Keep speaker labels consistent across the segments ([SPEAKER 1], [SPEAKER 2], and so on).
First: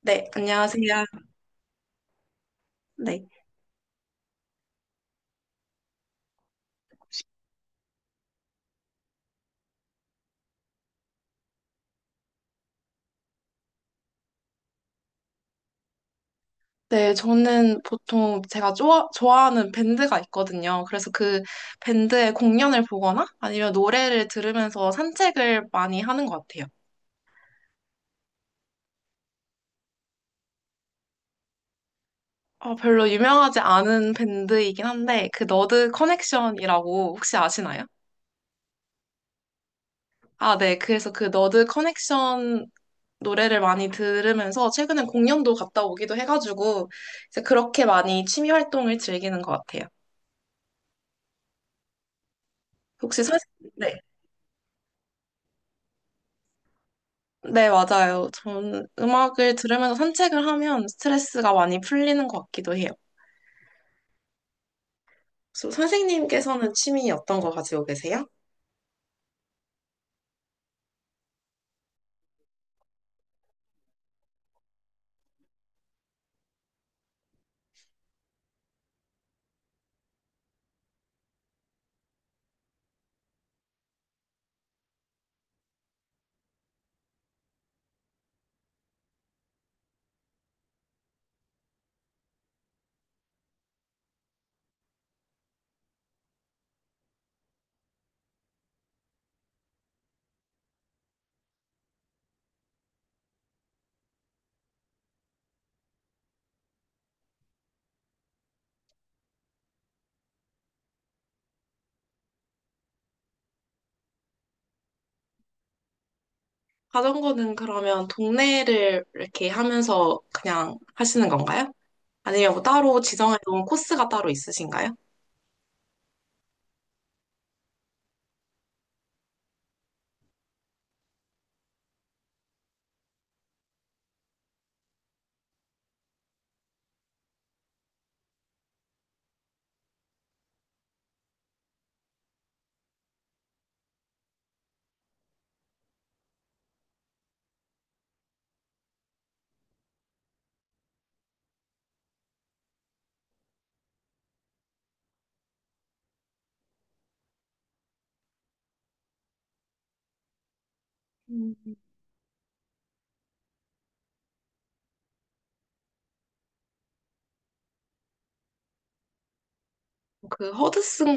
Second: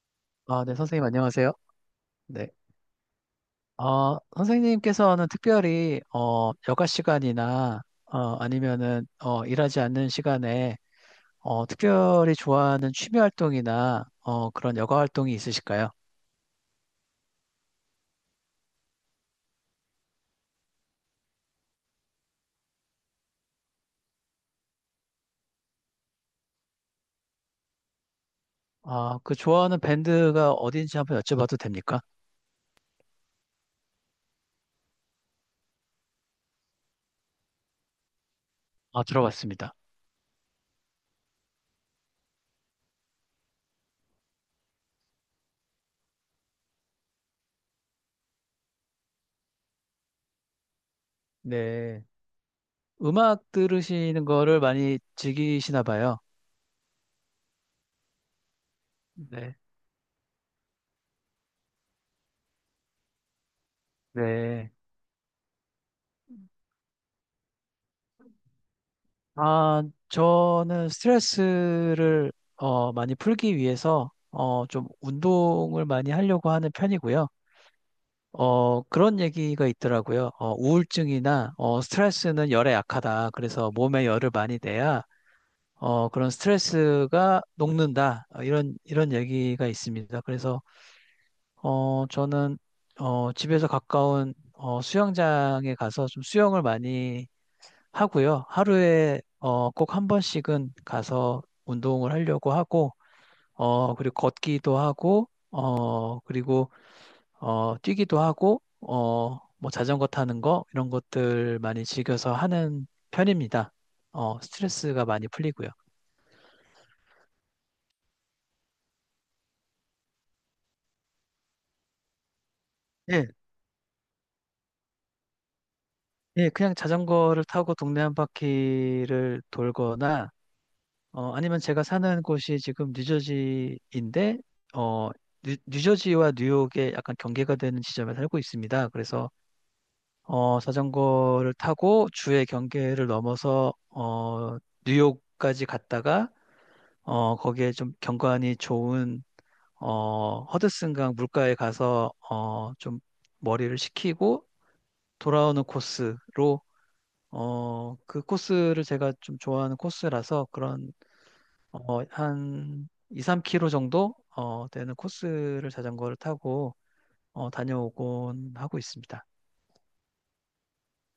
[SPEAKER 1] 네,
[SPEAKER 2] 아, 네,
[SPEAKER 1] 안녕하세요.
[SPEAKER 2] 선생님 안녕하세요. 네.
[SPEAKER 1] 네.
[SPEAKER 2] 선생님께서는 특별히 여가 시간이나 아니면은 일하지 않는 시간에 특별히 좋아하는 취미 활동이나 그런 여가 활동이 있으실까요?
[SPEAKER 1] 네, 저는 보통 제가 좋아하는 밴드가 있거든요. 그래서 그 밴드의 공연을 보거나 아니면 노래를 들으면서 산책을 많이 하는 것 같아요.
[SPEAKER 2] 아, 그 좋아하는 밴드가 어딘지 한번 여쭤봐도 됩니까?
[SPEAKER 1] 별로 유명하지 않은 밴드이긴 한데, 그 너드 커넥션이라고 혹시 아시나요?
[SPEAKER 2] 아, 들어봤습니다.
[SPEAKER 1] 아, 네. 그래서 그 너드 커넥션 노래를 많이 들으면서 최근에 공연도 갔다 오기도 해가지고, 이제 그렇게 많이 취미 활동을 즐기는 것 같아요.
[SPEAKER 2] 네.
[SPEAKER 1] 혹시 선,
[SPEAKER 2] 음악
[SPEAKER 1] 네.
[SPEAKER 2] 들으시는 거를 많이 즐기시나 봐요.
[SPEAKER 1] 네, 맞아요. 저는 음악을
[SPEAKER 2] 네.
[SPEAKER 1] 들으면서 산책을 하면 스트레스가 많이 풀리는 것 같기도 해요.
[SPEAKER 2] 네.
[SPEAKER 1] 선생님께서는 취미 어떤 거 가지고 계세요?
[SPEAKER 2] 아, 저는 스트레스를 많이 풀기 위해서 좀 운동을 많이 하려고 하는 편이고요. 그런 얘기가 있더라고요. 우울증이나 스트레스는 열에 약하다. 그래서 몸에 열을 많이 내야 그런 스트레스가 녹는다. 이런 얘기가 있습니다. 그래서 저는 집에서 가까운 수영장에 가서 좀 수영을 많이 하고요. 하루에 꼭 한 번씩은 가서 운동을 하려고 하고, 그리고 걷기도 하고, 그리고 뛰기도 하고, 뭐 자전거 타는 거 이런 것들 많이 즐겨서 하는 편입니다. 스트레스가 많이 풀리고요.
[SPEAKER 1] 자전거는 그러면 동네를 이렇게 하면서 그냥 하시는 건가요? 아니면 뭐 따로
[SPEAKER 2] 예,
[SPEAKER 1] 지정해 놓은 코스가 따로 있으신가요?
[SPEAKER 2] 예, 그냥 자전거를 타고 동네 한 바퀴를 돌거나 아니면 제가 사는 곳이 지금 뉴저지인데, 어, 뉴저지와 뉴욕의 약간 경계가 되는 지점에 살고 있습니다. 그래서 자전거를 타고 주의 경계를 넘어서 뉴욕까지 갔다가 거기에 좀 경관이 좋은 허드슨강 물가에 가서 좀 머리를 식히고 돌아오는 코스로 그 코스를 제가 좀 좋아하는 코스라서 그런
[SPEAKER 1] 음.
[SPEAKER 2] 한 2, 3 k 로 정도 되는 코스를 자전거를 타고 다녀오곤 하고 있습니다.
[SPEAKER 1] 그 허드슨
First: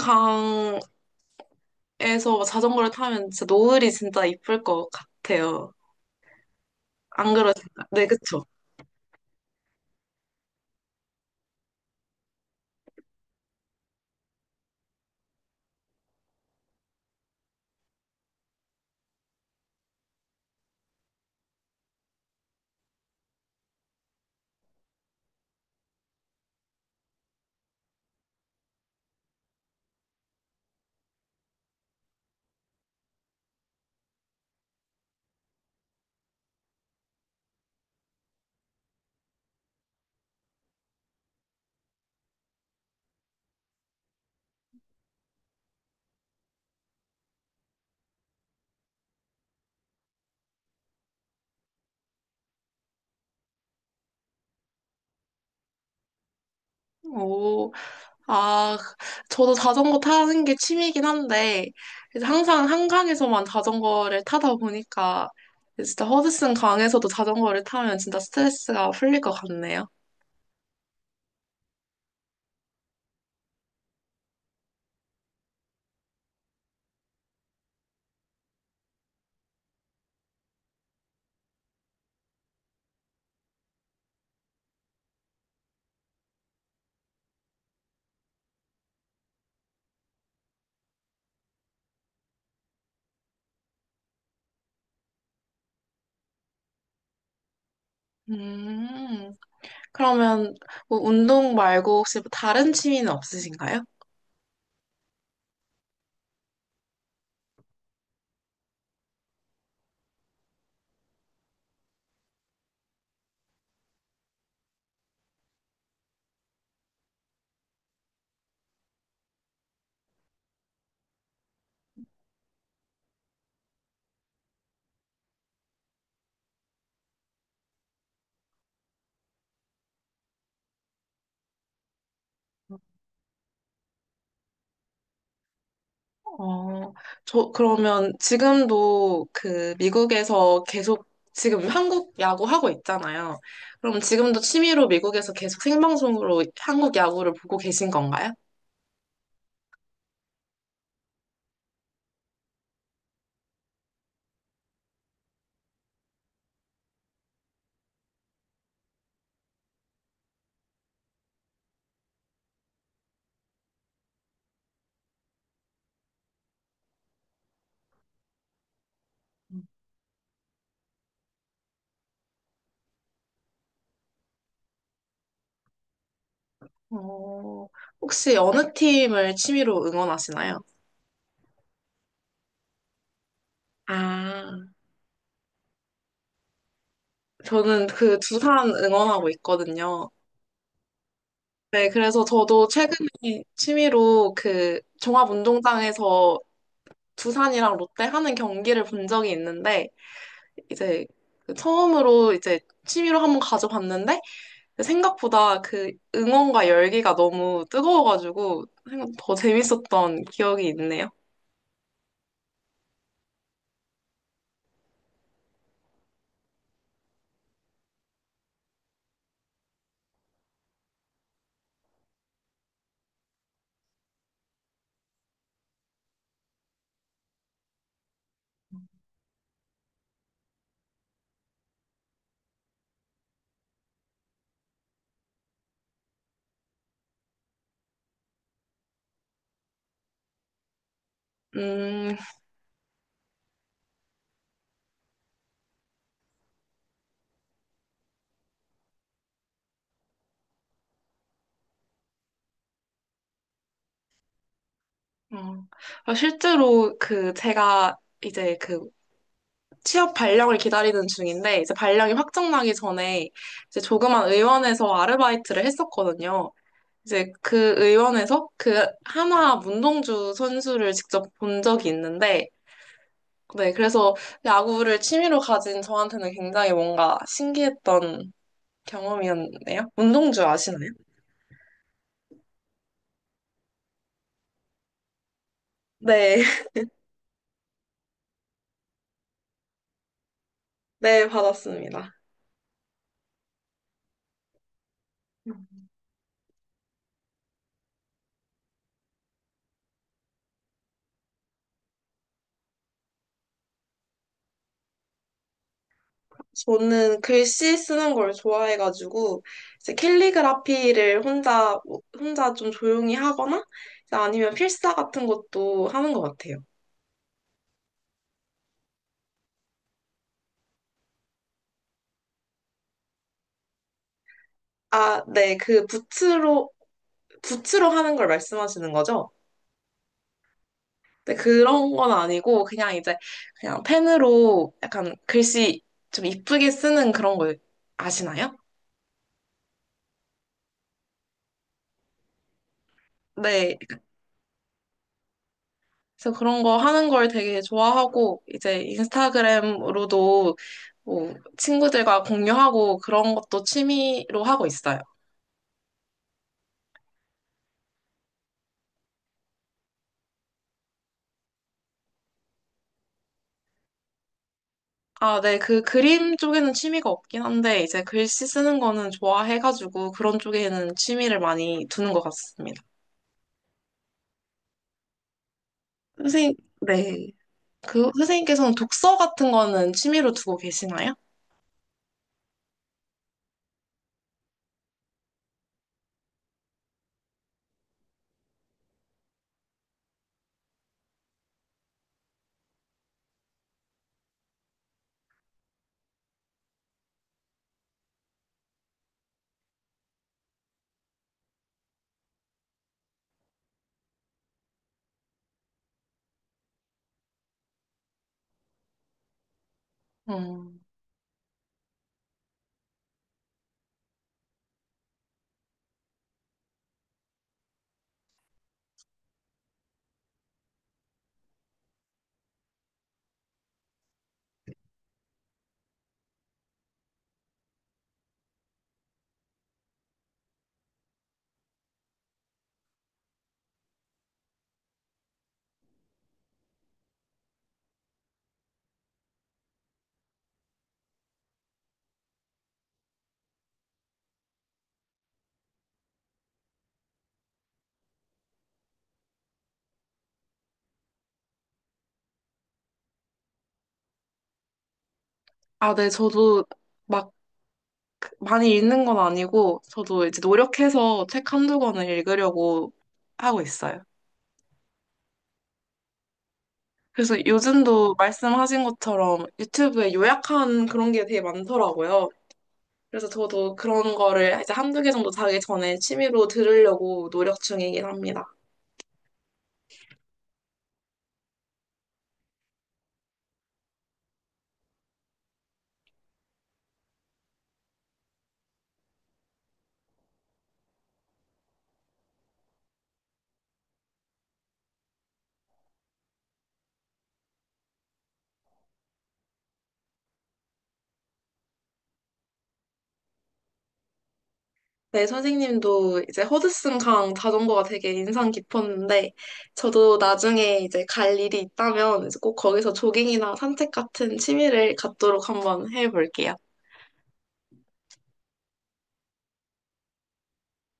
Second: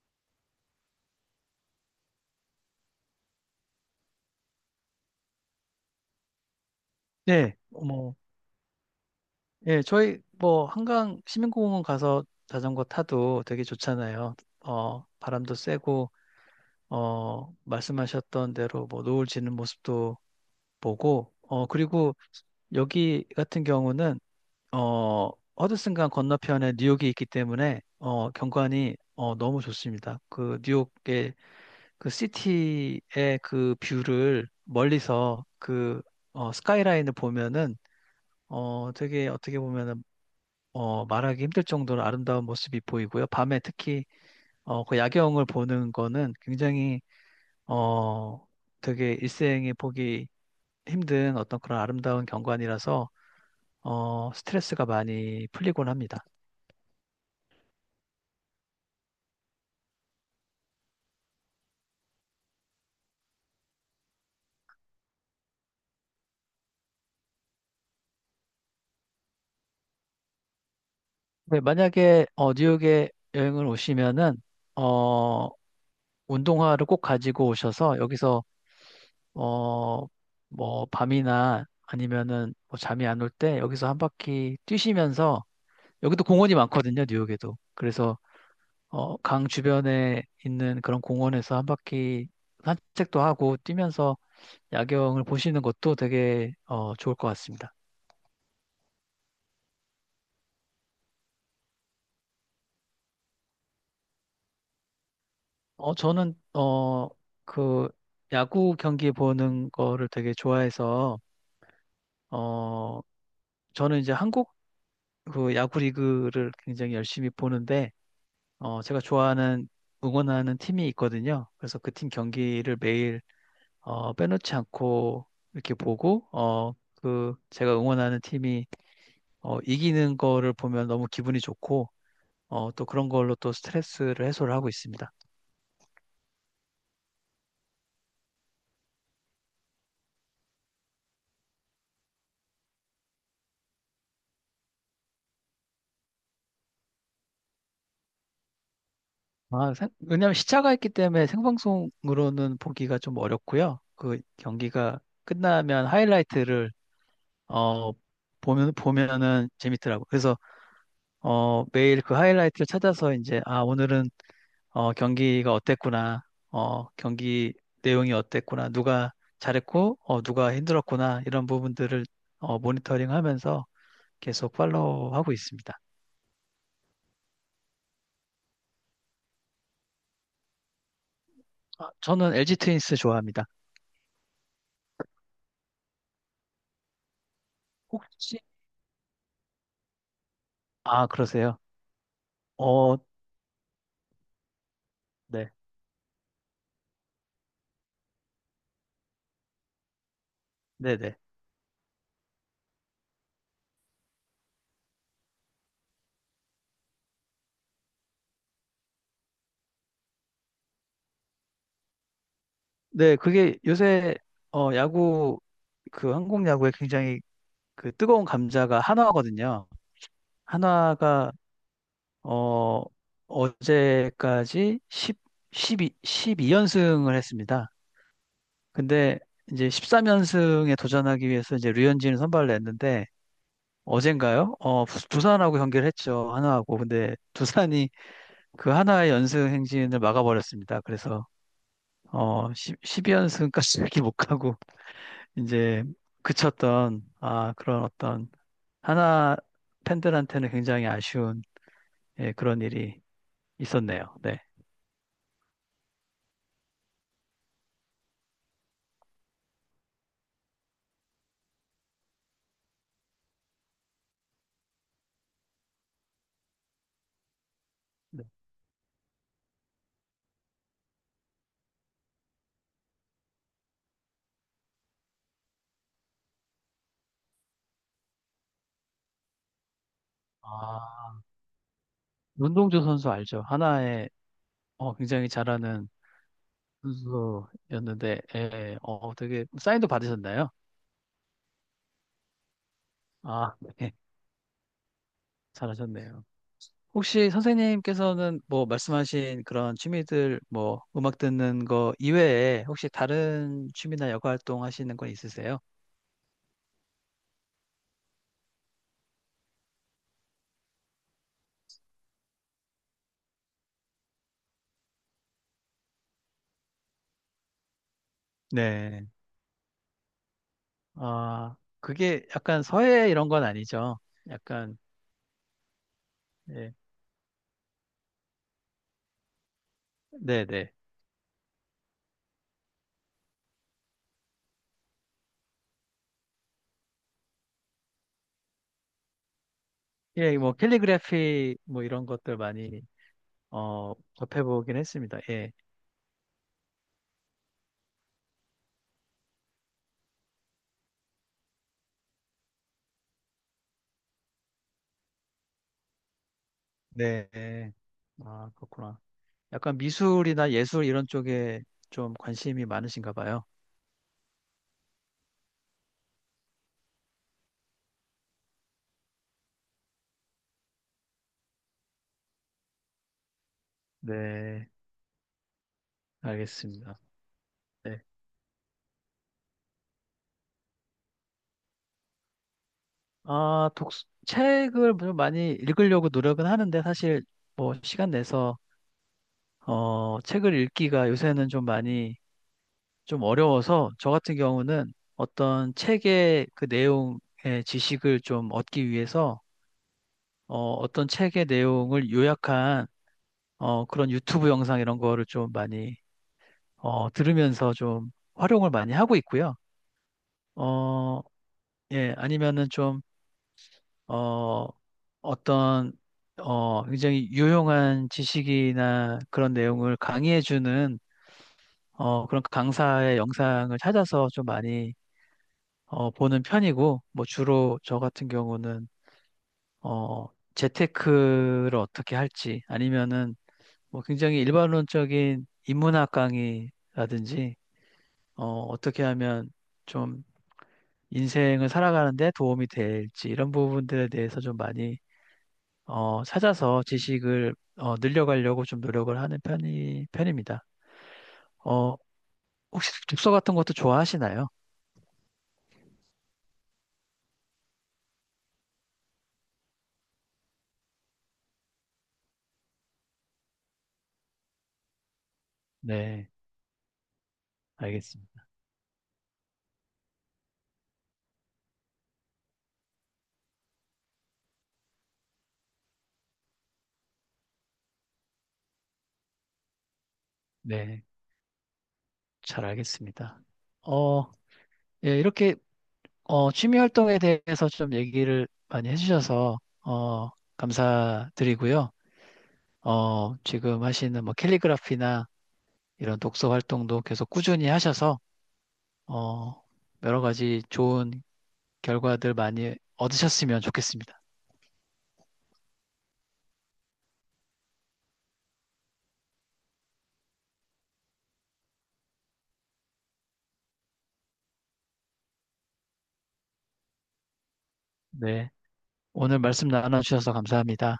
[SPEAKER 1] 강에서 자전거를 타면 진짜 노을이 진짜 이쁠 것 같아요. 안
[SPEAKER 2] 네,
[SPEAKER 1] 그러신가요? 네,
[SPEAKER 2] 뭐,
[SPEAKER 1] 그쵸?
[SPEAKER 2] 예, 저희 뭐 한강 시민공원 가서 자전거 타도 되게 좋잖아요. 바람도 쐬고 말씀하셨던 대로 뭐 노을 지는 모습도 보고 그리고 여기 같은 경우는 어, 허드슨강 건너편에 뉴욕이 있기 때문에 경관이 너무 좋습니다. 그 뉴욕의 그 시티의 그 뷰를 멀리서 그 스카이라인을 보면은 되게 어떻게 보면은 말하기 힘들 정도로 아름다운 모습이 보이고요. 밤에 특히 그 야경을 보는 거는 굉장히 어, 되게 일생에 보기 힘든 어떤 그런 아름다운 경관이라서 스트레스가 많이 풀리곤 합니다.
[SPEAKER 1] 오, 아, 저도 자전거 타는 게 취미이긴 한데, 이제 항상 한강에서만 자전거를 타다 보니까, 진짜 허드슨 강에서도 자전거를 타면 진짜 스트레스가 풀릴 것 같네요.
[SPEAKER 2] 네, 만약에 뉴욕에 여행을 오시면은 어, 운동화를 꼭 가지고 오셔서 여기서 어, 뭐 밤이나 아니면은 뭐 잠이 안 올 때 여기서 한 바퀴 뛰시면서 여기도 공원이 많거든요, 뉴욕에도. 그래서 강 주변에 있는 그런 공원에서 한 바퀴 산책도 하고 뛰면서 야경을 보시는 것도 되게 좋을 것 같습니다.
[SPEAKER 1] 음, 그러면 뭐 운동 말고 혹시 뭐 다른 취미는 없으신가요?
[SPEAKER 2] 저는 그 야구 경기 보는 거를 되게 좋아해서 어, 저는 이제 한국 그 야구 리그를 굉장히 열심히 보는데, 제가 좋아하는 응원하는 팀이 있거든요. 그래서 그 팀 경기를 매일 빼놓지 않고 이렇게 보고, 그 제가 응원하는 팀이 이기는 거를 보면 너무 기분이 좋고, 또 그런 걸로 또 스트레스를 해소를 하고 있습니다.
[SPEAKER 1] 어, 저, 그러면 지금도 그 미국에서 계속 지금 한국 야구 하고 있잖아요. 그럼 지금도 취미로 미국에서 계속 생방송으로 한국 야구를 보고 계신 건가요?
[SPEAKER 2] 아, 왜냐하면 시차가 있기 때문에 생방송으로는 보기가 좀 어렵고요. 그 경기가 끝나면 하이라이트를 어, 보면은 재밌더라고. 그래서 매일 그 하이라이트를 찾아서 이제, 아, 오늘은 경기가 어땠구나. 경기 내용이 어땠구나. 누가 잘했고, 누가 힘들었구나. 이런 부분들을 모니터링 하면서 계속 팔로우하고 있습니다.
[SPEAKER 1] 어, 혹시 어느 팀을 취미로 응원하시나요?
[SPEAKER 2] 아, 저는 LG 트윈스 좋아합니다.
[SPEAKER 1] 아, 저는 그
[SPEAKER 2] 혹시,
[SPEAKER 1] 두산 응원하고 있거든요.
[SPEAKER 2] 아, 그러세요?
[SPEAKER 1] 네, 그래서 저도
[SPEAKER 2] 어,
[SPEAKER 1] 최근에 취미로 그
[SPEAKER 2] 네.
[SPEAKER 1] 종합운동장에서 두산이랑 롯데 하는 경기를 본 적이 있는데, 이제
[SPEAKER 2] 네네.
[SPEAKER 1] 그 처음으로 이제 취미로 한번 가져봤는데, 생각보다 그 응원과 열기가 너무 뜨거워가지고, 생각 더 재밌었던 기억이 있네요.
[SPEAKER 2] 네, 그게 요새, 야구, 그 한국 야구에 굉장히 그 뜨거운 감자가 한화거든요. 하나가 어 어제까지 1 십이 2이연승을 했습니다. 근데 이제 13연승에 도전하기 위해서 이제 류현진을 선발을 냈는데 어젠가요? 두산하고 경기를 했죠. 하나하고. 근데 두산이 그 하나의 연승 행진을 막아버렸습니다. 그래서
[SPEAKER 1] 음,
[SPEAKER 2] 10, 2연승까지 이렇게 못 가고 이제 그쳤던 아 그런 어떤 하나 팬들한테는 굉장히 아쉬운 예, 그런 일이 있었네요. 네.
[SPEAKER 1] 어, 실제로 그 제가 이제 그 취업 발령을 기다리는 중인데 이제 발령이 확정나기 전에 이제 조그만 의원에서 아르바이트를 했었거든요. 이제 그 의원에서 그 한화 문동주 선수를 직접 본 적이 있는데 네, 그래서 야구를 취미로 가진 저한테는 굉장히 뭔가 신기했던 경험이었네요. 문동주
[SPEAKER 2] 아,
[SPEAKER 1] 아시나요?
[SPEAKER 2] 문동주 선수 알죠? 하나에 굉장히 잘하는
[SPEAKER 1] 네,
[SPEAKER 2] 선수였는데, 예, 되게 사인도 받으셨나요?
[SPEAKER 1] 네, 받았습니다.
[SPEAKER 2] 아, 네, 잘하셨네요. 혹시 선생님께서는 뭐 말씀하신 그런 취미들, 뭐 음악 듣는 거 이외에 혹시 다른 취미나 여가 활동 하시는 건 있으세요?
[SPEAKER 1] 저는 글씨 쓰는 걸 좋아해가지고 이제 캘리그라피를 혼자 좀 조용히 하거나 이제 아니면 필사 같은 것도 하는 것 같아요.
[SPEAKER 2] 네. 아, 그게 약간 서예 이런 건 아니죠. 약간,
[SPEAKER 1] 아, 네, 그
[SPEAKER 2] 예,
[SPEAKER 1] 붓으로 하는 걸 말씀하시는 거죠?
[SPEAKER 2] 네네.
[SPEAKER 1] 네, 그런 건 아니고 그냥 이제 그냥 펜으로 약간 글씨 좀 이쁘게 쓰는 그런 거 아시나요?
[SPEAKER 2] 예, 뭐 캘리그래피 뭐 이런 것들 많이
[SPEAKER 1] 네,
[SPEAKER 2] 접해보긴 했습니다. 예.
[SPEAKER 1] 그래서 그런 거 하는 걸 되게 좋아하고, 이제 인스타그램으로도 뭐 친구들과 공유하고 그런 것도 취미로 하고 있어요.
[SPEAKER 2] 네. 네. 아, 그렇구나. 약간 미술이나 예술 이런 쪽에 좀 관심이 많으신가 봐요.
[SPEAKER 1] 아, 네. 그 그림 쪽에는 취미가 없긴 한데, 이제 글씨 쓰는 거는 좋아해가지고 그런 쪽에는 취미를 많이 두는 것 같습니다.
[SPEAKER 2] 네,
[SPEAKER 1] 선생님,
[SPEAKER 2] 알겠습니다.
[SPEAKER 1] 네.
[SPEAKER 2] 네.
[SPEAKER 1] 그 선생님께서는 독서 같은 거는 취미로 두고 계시나요?
[SPEAKER 2] 아, 책을 좀 많이 읽으려고 노력은 하는데 사실 뭐 시간 내서 책을 읽기가 요새는 좀 많이 좀 어려워서 저 같은 경우는 어떤 책의 그 내용의 지식을 좀 얻기 위해서 어떤 책의 내용을 요약한 그런 유튜브 영상 이런 거를 좀 많이 들으면서 좀 활용을 많이 하고 있고요.
[SPEAKER 1] 음.
[SPEAKER 2] 어, 예, 아니면은 좀 어, 어떤 굉장히 유용한 지식이나 그런 내용을 강의해주는 그런 강사의 영상을 찾아서 좀 많이 보는 편이고, 뭐 주로 저 같은 경우는 어, 재테크를 어떻게 할지 아니면은 뭐 굉장히 일반론적인 인문학 강의라든지 어떻게 하면 좀 인생을 살아가는데 도움이 될지 이런 부분들에 대해서 좀 많이 찾아서 지식을 늘려가려고 좀 노력을 하는 편입니다. 어, 혹시 독서 같은 것도 좋아하시나요?
[SPEAKER 1] 아, 네. 저도 막 많이 읽는 건 아니고, 저도 이제 노력해서 책 한두 권을 읽으려고 하고 있어요.
[SPEAKER 2] 네,
[SPEAKER 1] 그래서 요즘도
[SPEAKER 2] 알겠습니다.
[SPEAKER 1] 말씀하신 것처럼 유튜브에 요약한 그런 게 되게 많더라고요. 그래서 저도 그런 거를 이제 한두 개 정도 자기 전에 취미로 들으려고 노력 중이긴 합니다.
[SPEAKER 2] 네, 잘 알겠습니다. 어, 예, 이렇게 취미 활동에 대해서 좀 얘기를 많이 해주셔서 감사드리고요. 지금 하시는 뭐 캘리그라피나 이런 독서 활동도 계속 꾸준히 하셔서 어, 여러 가지 좋은 결과들 많이 얻으셨으면 좋겠습니다.
[SPEAKER 1] 네, 선생님도 이제 허드슨 강 자전거가 되게 인상 깊었는데, 저도 나중에 이제 갈 일이 있다면 이제 꼭 거기서 조깅이나 산책 같은 취미를 갖도록 한번 해볼게요.
[SPEAKER 2] 네. 오늘 말씀 나눠주셔서 감사합니다.